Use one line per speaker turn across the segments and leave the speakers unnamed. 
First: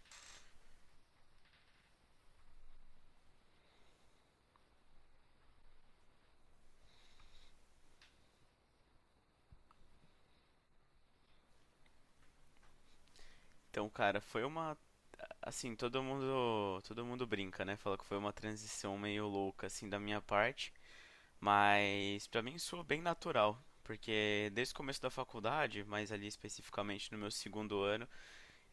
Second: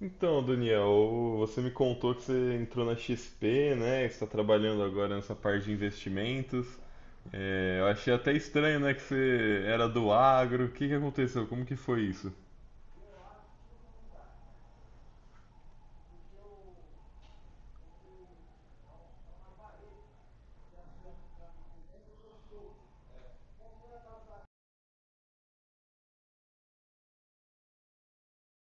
Então, Daniel, você me contou que você entrou na XP, né? que Você está trabalhando agora nessa parte de investimentos. É, eu achei até estranho, né, que você era do agro. O que que aconteceu? Como que foi isso?
Então, cara, foi uma. Assim, todo mundo brinca, né? Fala que foi uma transição meio louca, assim, da minha parte. Mas pra mim soa bem natural. Porque desde o começo da faculdade, mas ali especificamente no meu segundo ano,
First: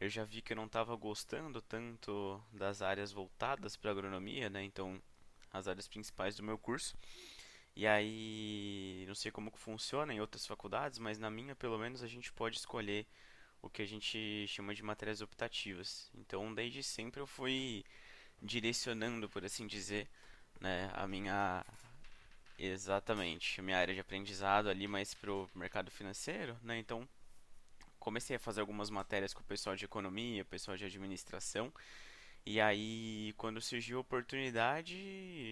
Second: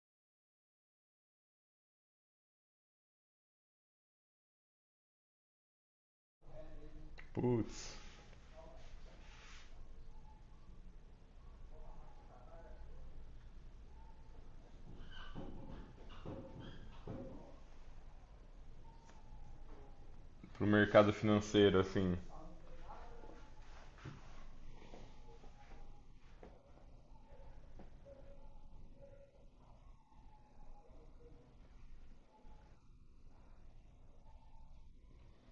eu já vi que eu não estava gostando tanto das áreas voltadas para agronomia, né? Então, as áreas principais do meu curso. E
Putz,
aí, não sei como que funciona em outras faculdades, mas na minha, pelo menos, a gente pode escolher o que a gente chama de matérias optativas. Então, desde sempre eu fui direcionando, por assim dizer,
pro
né, a
mercado
minha
financeiro, assim.
exatamente, a minha área de aprendizado ali mais pro mercado financeiro, né? Então, comecei a fazer algumas matérias com o pessoal de economia, pessoal de administração, e aí quando surgiu a oportunidade,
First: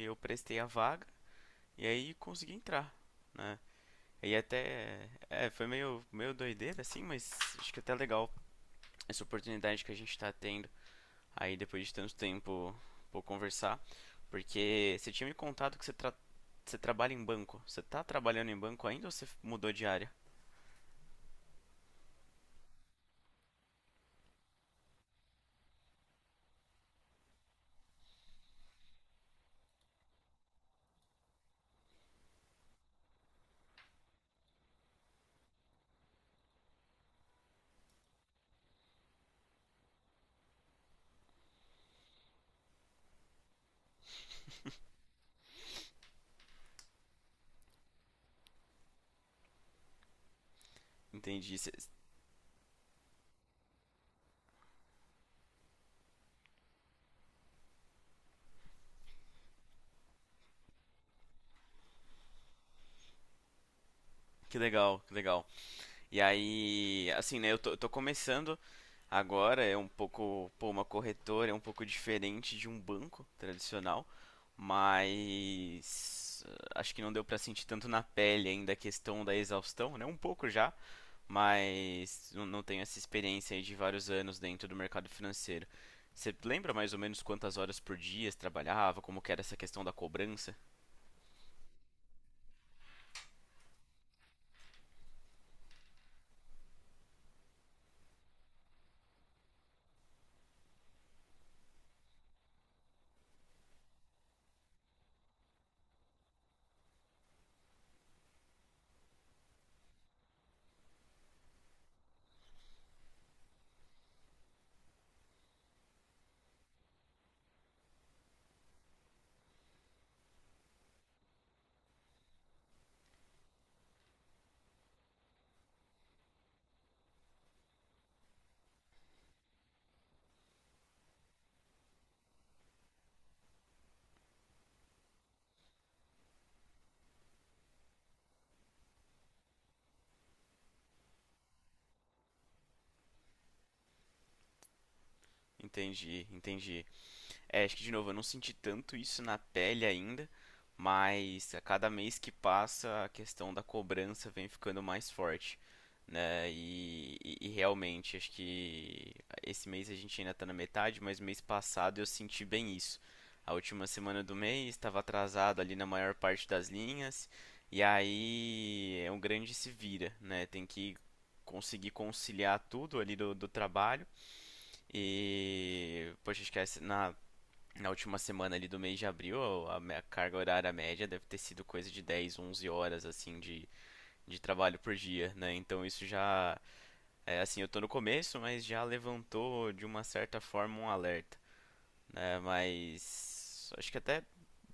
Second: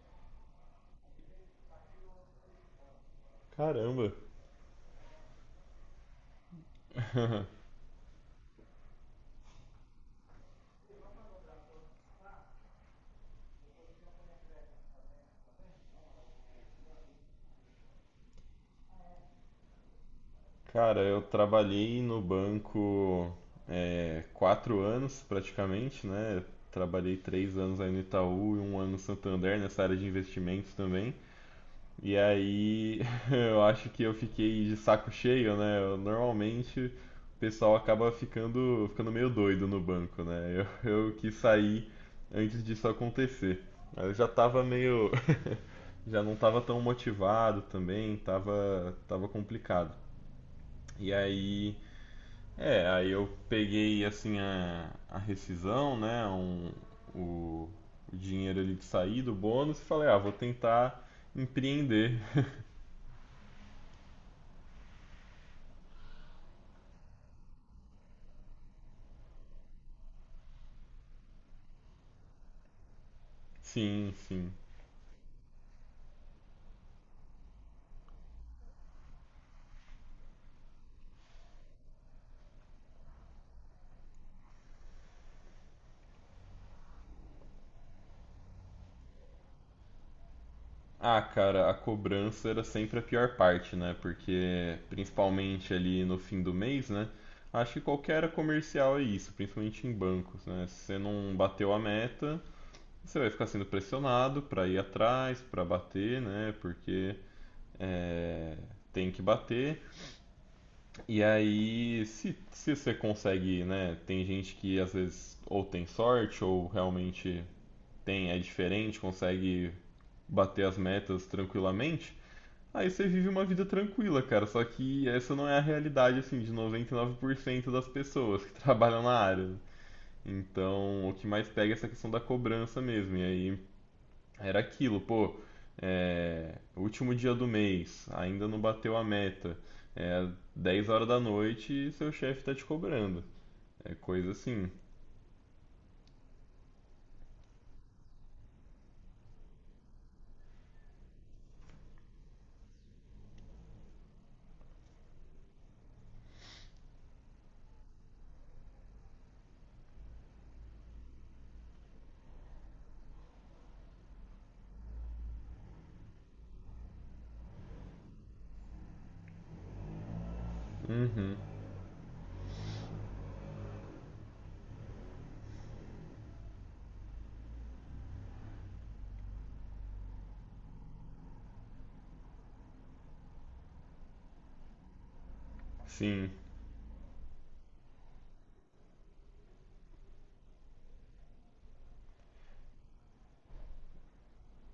eu prestei a vaga e aí consegui entrar, né?
Caramba.
E até foi meio doideira assim, mas acho que é até legal essa oportunidade que a gente está tendo aí depois de tanto tempo por conversar, porque você tinha me contado que você trabalha em banco. Você tá trabalhando em banco ainda ou você mudou de área?
Cara, eu trabalhei no banco quatro anos praticamente, né? Trabalhei três anos aí no Itaú e um ano no Santander, nessa área de investimentos também. E aí, eu acho que eu fiquei de saco cheio, né? Eu, normalmente o pessoal acaba ficando meio doido no banco, né? Eu, eu quis sair antes disso acontecer. Aí eu já tava meio, já não tava tão motivado também, tava complicado. E
Entendi. Você-
aí, aí eu peguei assim a rescisão, né? O, o dinheiro ali de sair do bônus e falei, ah, vou tentar empreender.
Que legal, que legal. E aí, assim, né, eu tô começando agora, é um pouco, pô, uma corretora é um pouco diferente de um banco tradicional,
Sim, sim.
mas acho que não deu pra sentir tanto na pele ainda a questão da exaustão, né? Um pouco já, mas não tenho essa experiência aí de vários anos dentro do mercado financeiro. Você lembra mais ou menos quantas horas por dia você trabalhava, como que era essa questão da cobrança?
Ah, cara, a cobrança era sempre a pior parte, né? Porque, principalmente ali no fim do mês, né? Acho que qualquer área comercial é isso, principalmente em bancos, né? Se você não bateu a meta, você vai ficar sendo pressionado para ir atrás, para bater, né? Porque é, tem que bater. E aí, se você consegue, né? Tem gente que às vezes ou tem sorte ou realmente tem, é diferente, consegue bater as metas tranquilamente, aí você vive uma vida tranquila, cara. Só que essa não é a realidade, assim, de 99% das pessoas que trabalham na área. Então, o que mais pega é essa questão da cobrança mesmo. E aí era aquilo, pô, último dia do mês, ainda não bateu a meta. É 10 horas da noite e seu chefe tá te cobrando. É coisa assim.
Entendi, entendi. É, acho que de novo, eu não senti tanto isso na pele ainda, mas a cada mês que passa a questão da cobrança vem ficando mais forte, né? E realmente, acho que esse mês a gente ainda está na metade, mas mês passado eu senti bem isso. A última semana do mês estava atrasado ali na maior parte das linhas, e aí é um grande se vira, né? Tem que
Uhum.
conseguir conciliar tudo ali do, do trabalho. E, poxa, acho que na última semana ali do mês de abril, a minha carga horária média deve ter sido coisa de 10, 11 horas, assim, de trabalho por dia, né? Então isso
Sim.
já, é, assim, eu tô no começo, mas já levantou de uma certa forma um alerta, né? Mas acho que até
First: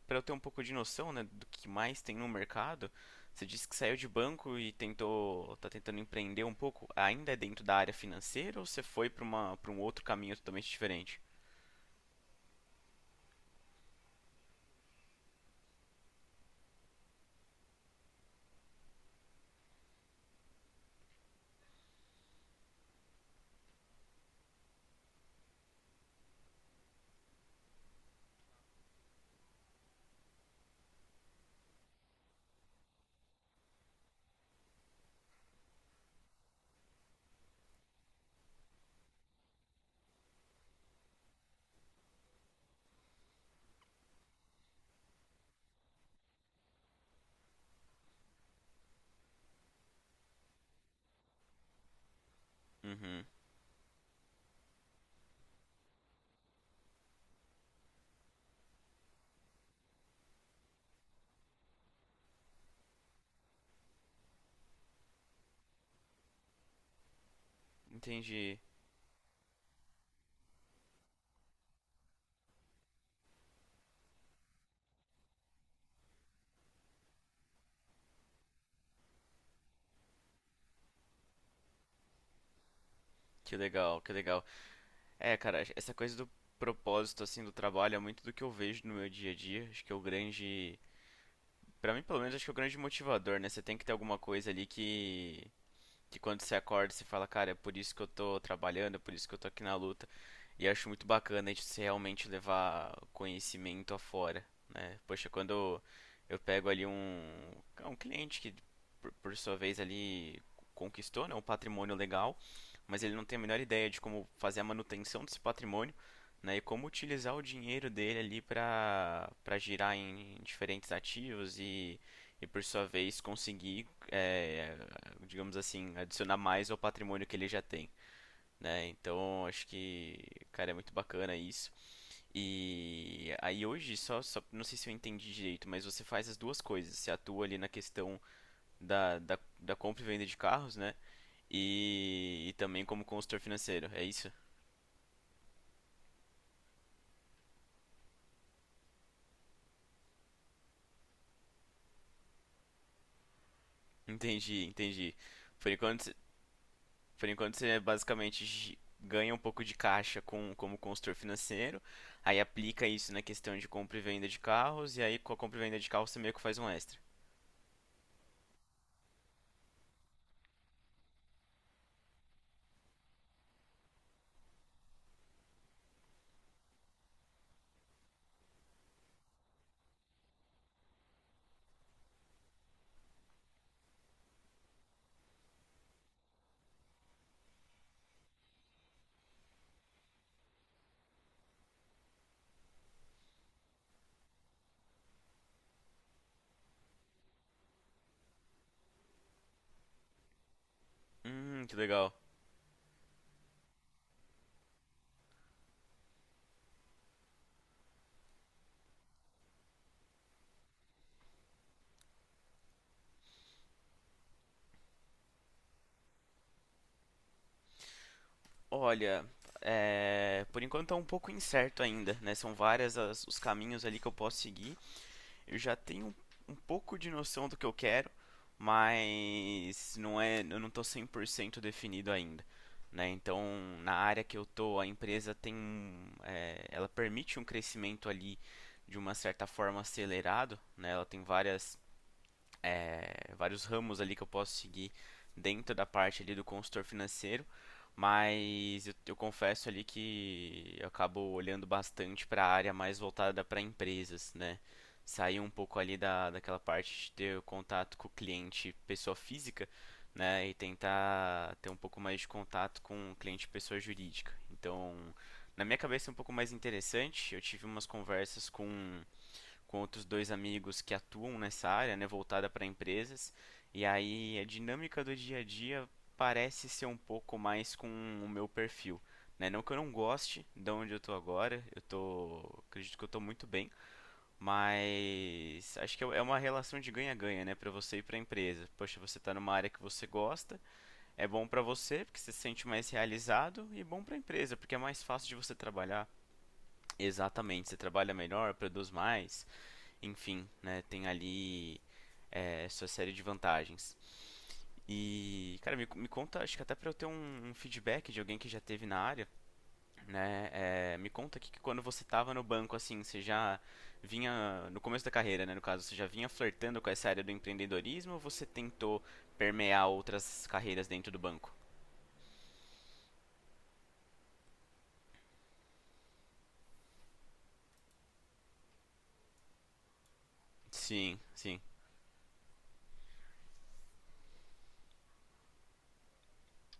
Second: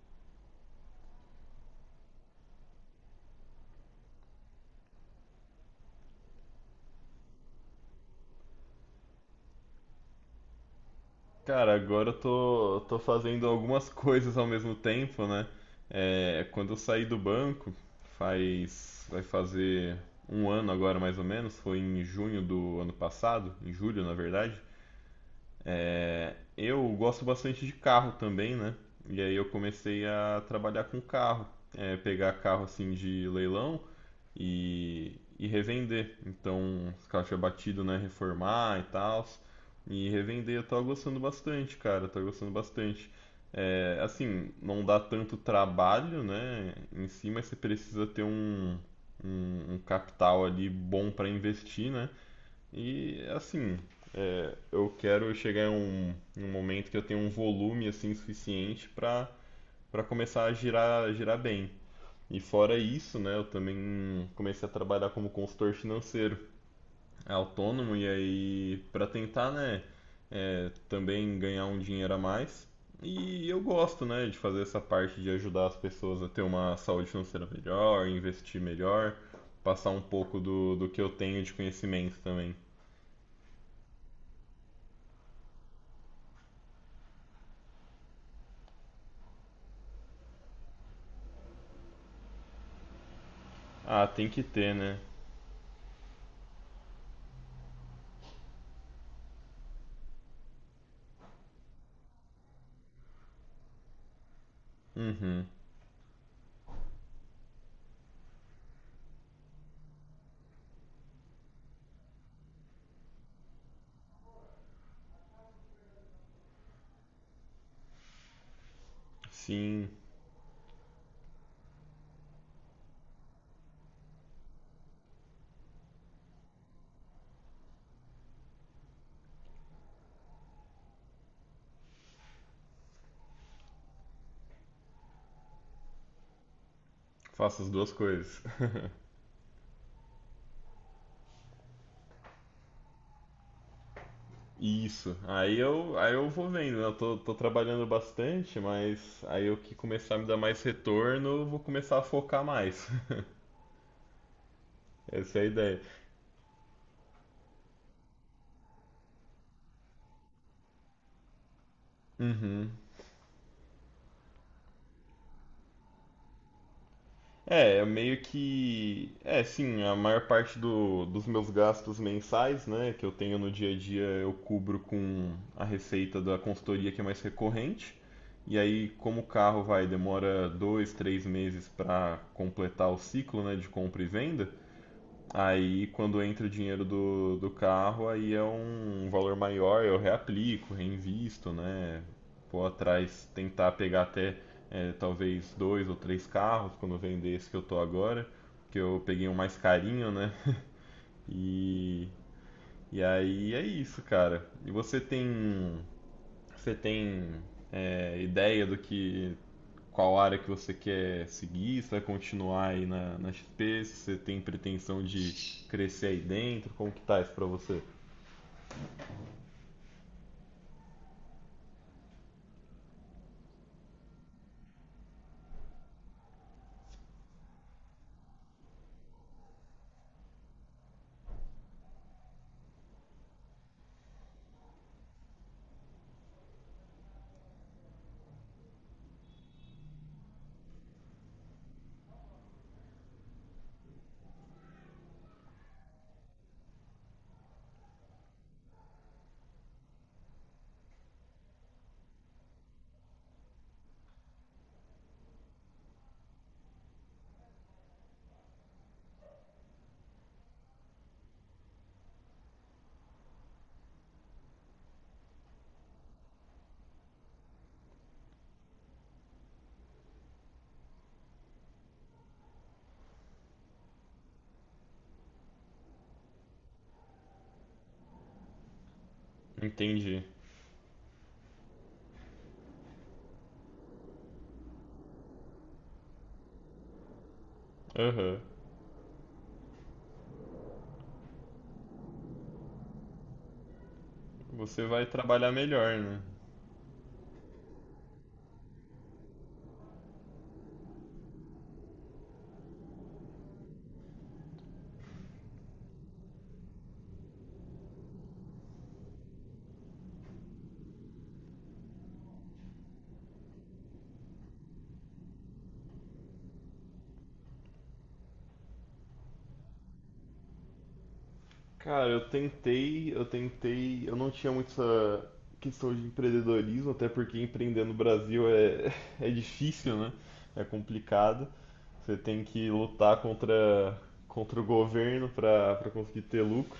para eu ter um pouco de noção, né, do que mais tem no mercado, você disse que saiu de banco e tentou, tá tentando empreender um pouco, ainda é dentro da área financeira ou você foi para uma, para um outro caminho totalmente diferente?
Cara, agora eu tô fazendo algumas coisas ao mesmo tempo, né? É, quando eu saí do banco, faz, vai fazer um ano agora mais ou menos, foi em junho do ano passado, em julho na verdade. É, eu gosto bastante de carro também, né? E aí eu comecei a trabalhar com carro, pegar carro assim de leilão e revender. Então, os caixa batido, né? Reformar e tal. E revender, eu tava gostando bastante, cara. Eu tava gostando bastante. É, assim, não dá tanto trabalho, né? Em si, mas você precisa ter um capital ali bom para investir, né? E
Uhum,
assim, eu quero chegar em em um momento que eu tenha um volume assim suficiente para para começar a girar, girar bem. E fora isso, né, eu também comecei a trabalhar como consultor financeiro autônomo e
entendi.
aí para tentar, né, também ganhar um dinheiro a mais. E eu gosto, né, de fazer essa parte de ajudar as pessoas a ter uma saúde financeira melhor, investir melhor, passar um pouco do, do que eu tenho de conhecimento também.
Que legal, que legal. É, cara, essa coisa do propósito, assim, do trabalho é muito do que eu vejo no meu dia a dia. Acho que é o grande. Pra mim, pelo menos, acho que é o grande motivador, né? Você tem que ter
Ah,
alguma
tem que
coisa ali
ter, né?
que quando você acorda você fala, cara, é por isso que eu tô trabalhando, é por isso que eu tô aqui na luta. E acho muito bacana a gente se realmente levar conhecimento afora, né? Poxa,
Uhum.
quando eu pego ali um, um cliente que, por sua vez, ali conquistou, né, um patrimônio legal, mas ele não tem a menor ideia de como fazer a manutenção desse patrimônio, né, e como utilizar o dinheiro dele ali para
Sim,
girar em diferentes ativos e por sua vez conseguir digamos assim, adicionar mais ao patrimônio que ele já tem. Né? Então acho que, cara, é muito bacana isso. E aí hoje, só não sei se eu entendi direito, mas você faz as duas coisas. Você atua ali
faço
na
as duas
questão
coisas.
da compra e venda de carros, né? E também como consultor financeiro, é isso?
Isso. Aí eu vou vendo, né? Eu tô trabalhando bastante, mas aí eu que começar a me dar mais retorno, eu vou começar a focar mais.
Entendi, entendi.
Essa é a
Por
ideia.
enquanto, Por enquanto você basicamente ganha um pouco de caixa como consultor financeiro, aí
Uhum.
aplica isso na questão de compra e venda de carros, e aí com a compra e venda de carros você meio que faz um extra.
É, eu meio que. É, sim, a maior parte dos meus gastos mensais, né, que eu tenho no dia a dia, eu cubro com a receita da consultoria que é mais recorrente. E aí, como o carro vai, demora dois, três meses para completar o ciclo, né, de compra e venda. Aí, quando entra o dinheiro do carro, aí é um valor maior, eu reaplico, reinvisto, né? Vou atrás tentar pegar até talvez dois ou três carros quando eu vender esse que eu tô agora, que eu peguei um mais carinho, né?
Que
E,
legal.
e aí é isso, cara. E você tem ideia do que qual área que você quer seguir, se vai continuar aí na, na XP, se você tem pretensão de crescer aí dentro, como que tá isso pra você?
Olha, por enquanto tá um pouco incerto ainda, né? São várias os caminhos ali que eu posso seguir. Eu já tenho um pouco de noção do que eu quero, mas não é, eu não estou 100% definido ainda, né? Então, na área que eu tô, a empresa tem, ela permite um crescimento ali de uma certa forma acelerado, né? Ela tem vários ramos ali que eu posso seguir dentro da parte ali do consultor financeiro, mas eu confesso ali que eu acabo olhando bastante para a área mais voltada para empresas, né? Sair um pouco ali daquela parte de ter contato com o cliente pessoa física, né? E tentar ter um pouco mais de contato com o cliente pessoa jurídica. Então, na minha cabeça é um pouco mais interessante. Eu tive umas conversas com outros dois amigos que atuam nessa área, né, voltada para empresas. E aí a dinâmica do dia a dia parece ser um pouco mais com o meu perfil. Né? Não que eu não
Entendi.
goste de onde eu tô agora, eu tô. Acredito que eu tô muito bem, mas acho que é uma relação de ganha-ganha, né? Para você e para a
Aham.
empresa. Poxa, você tá numa área que você gosta, é bom para você, porque você se sente mais realizado, e bom para a empresa, porque é
Você
mais
vai
fácil de
trabalhar
você
melhor,
trabalhar.
né?
Exatamente, você trabalha melhor, produz mais, enfim, né, tem ali sua série de vantagens. E, cara, me conta, acho que até para eu ter um, um feedback de alguém que já teve na área, né, me conta aqui que quando você tava no banco, assim, você já vinha, no começo da carreira, né, no caso, você já vinha flertando com essa área do empreendedorismo ou você tentou permear outras carreiras dentro do banco?
Cara, eu tentei, eu não tinha muito essa questão de empreendedorismo, até porque empreender no Brasil é, é difícil, né? É
Sim,
complicado.
sim.
Você tem que lutar contra, contra o governo para para conseguir ter lucro.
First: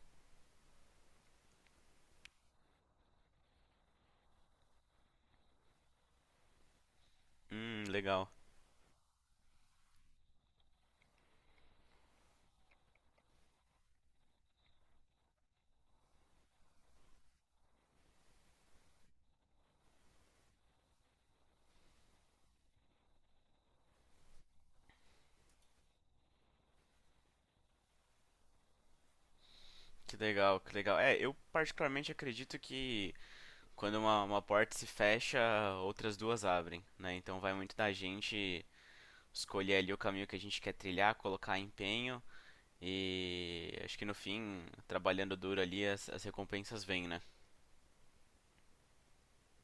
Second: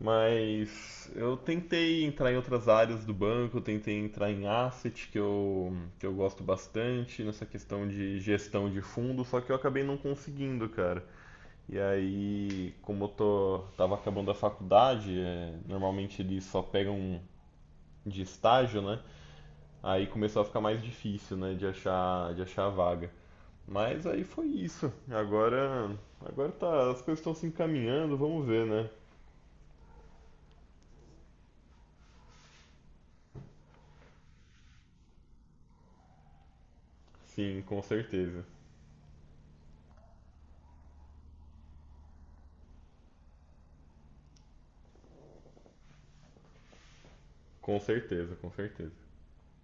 Mas eu tentei entrar em outras áreas do banco, eu tentei entrar em asset, que eu gosto bastante, nessa questão de
Legal.
gestão de fundo, só que eu acabei não conseguindo, cara. E aí, como eu tô, tava acabando a faculdade, é, normalmente eles só pegam de estágio, né? Aí começou a ficar mais difícil, né, de achar a vaga. Mas aí foi isso. Agora, agora tá, as coisas estão se encaminhando, vamos ver, né?
Que legal, que legal. Eu particularmente acredito que quando uma porta se fecha, outras duas abrem, né? Então vai
Sim,
muito
com
da
certeza.
gente escolher ali o caminho que a gente quer trilhar, colocar empenho e acho que no fim, trabalhando duro ali, as recompensas vêm, né?
Com certeza, com certeza.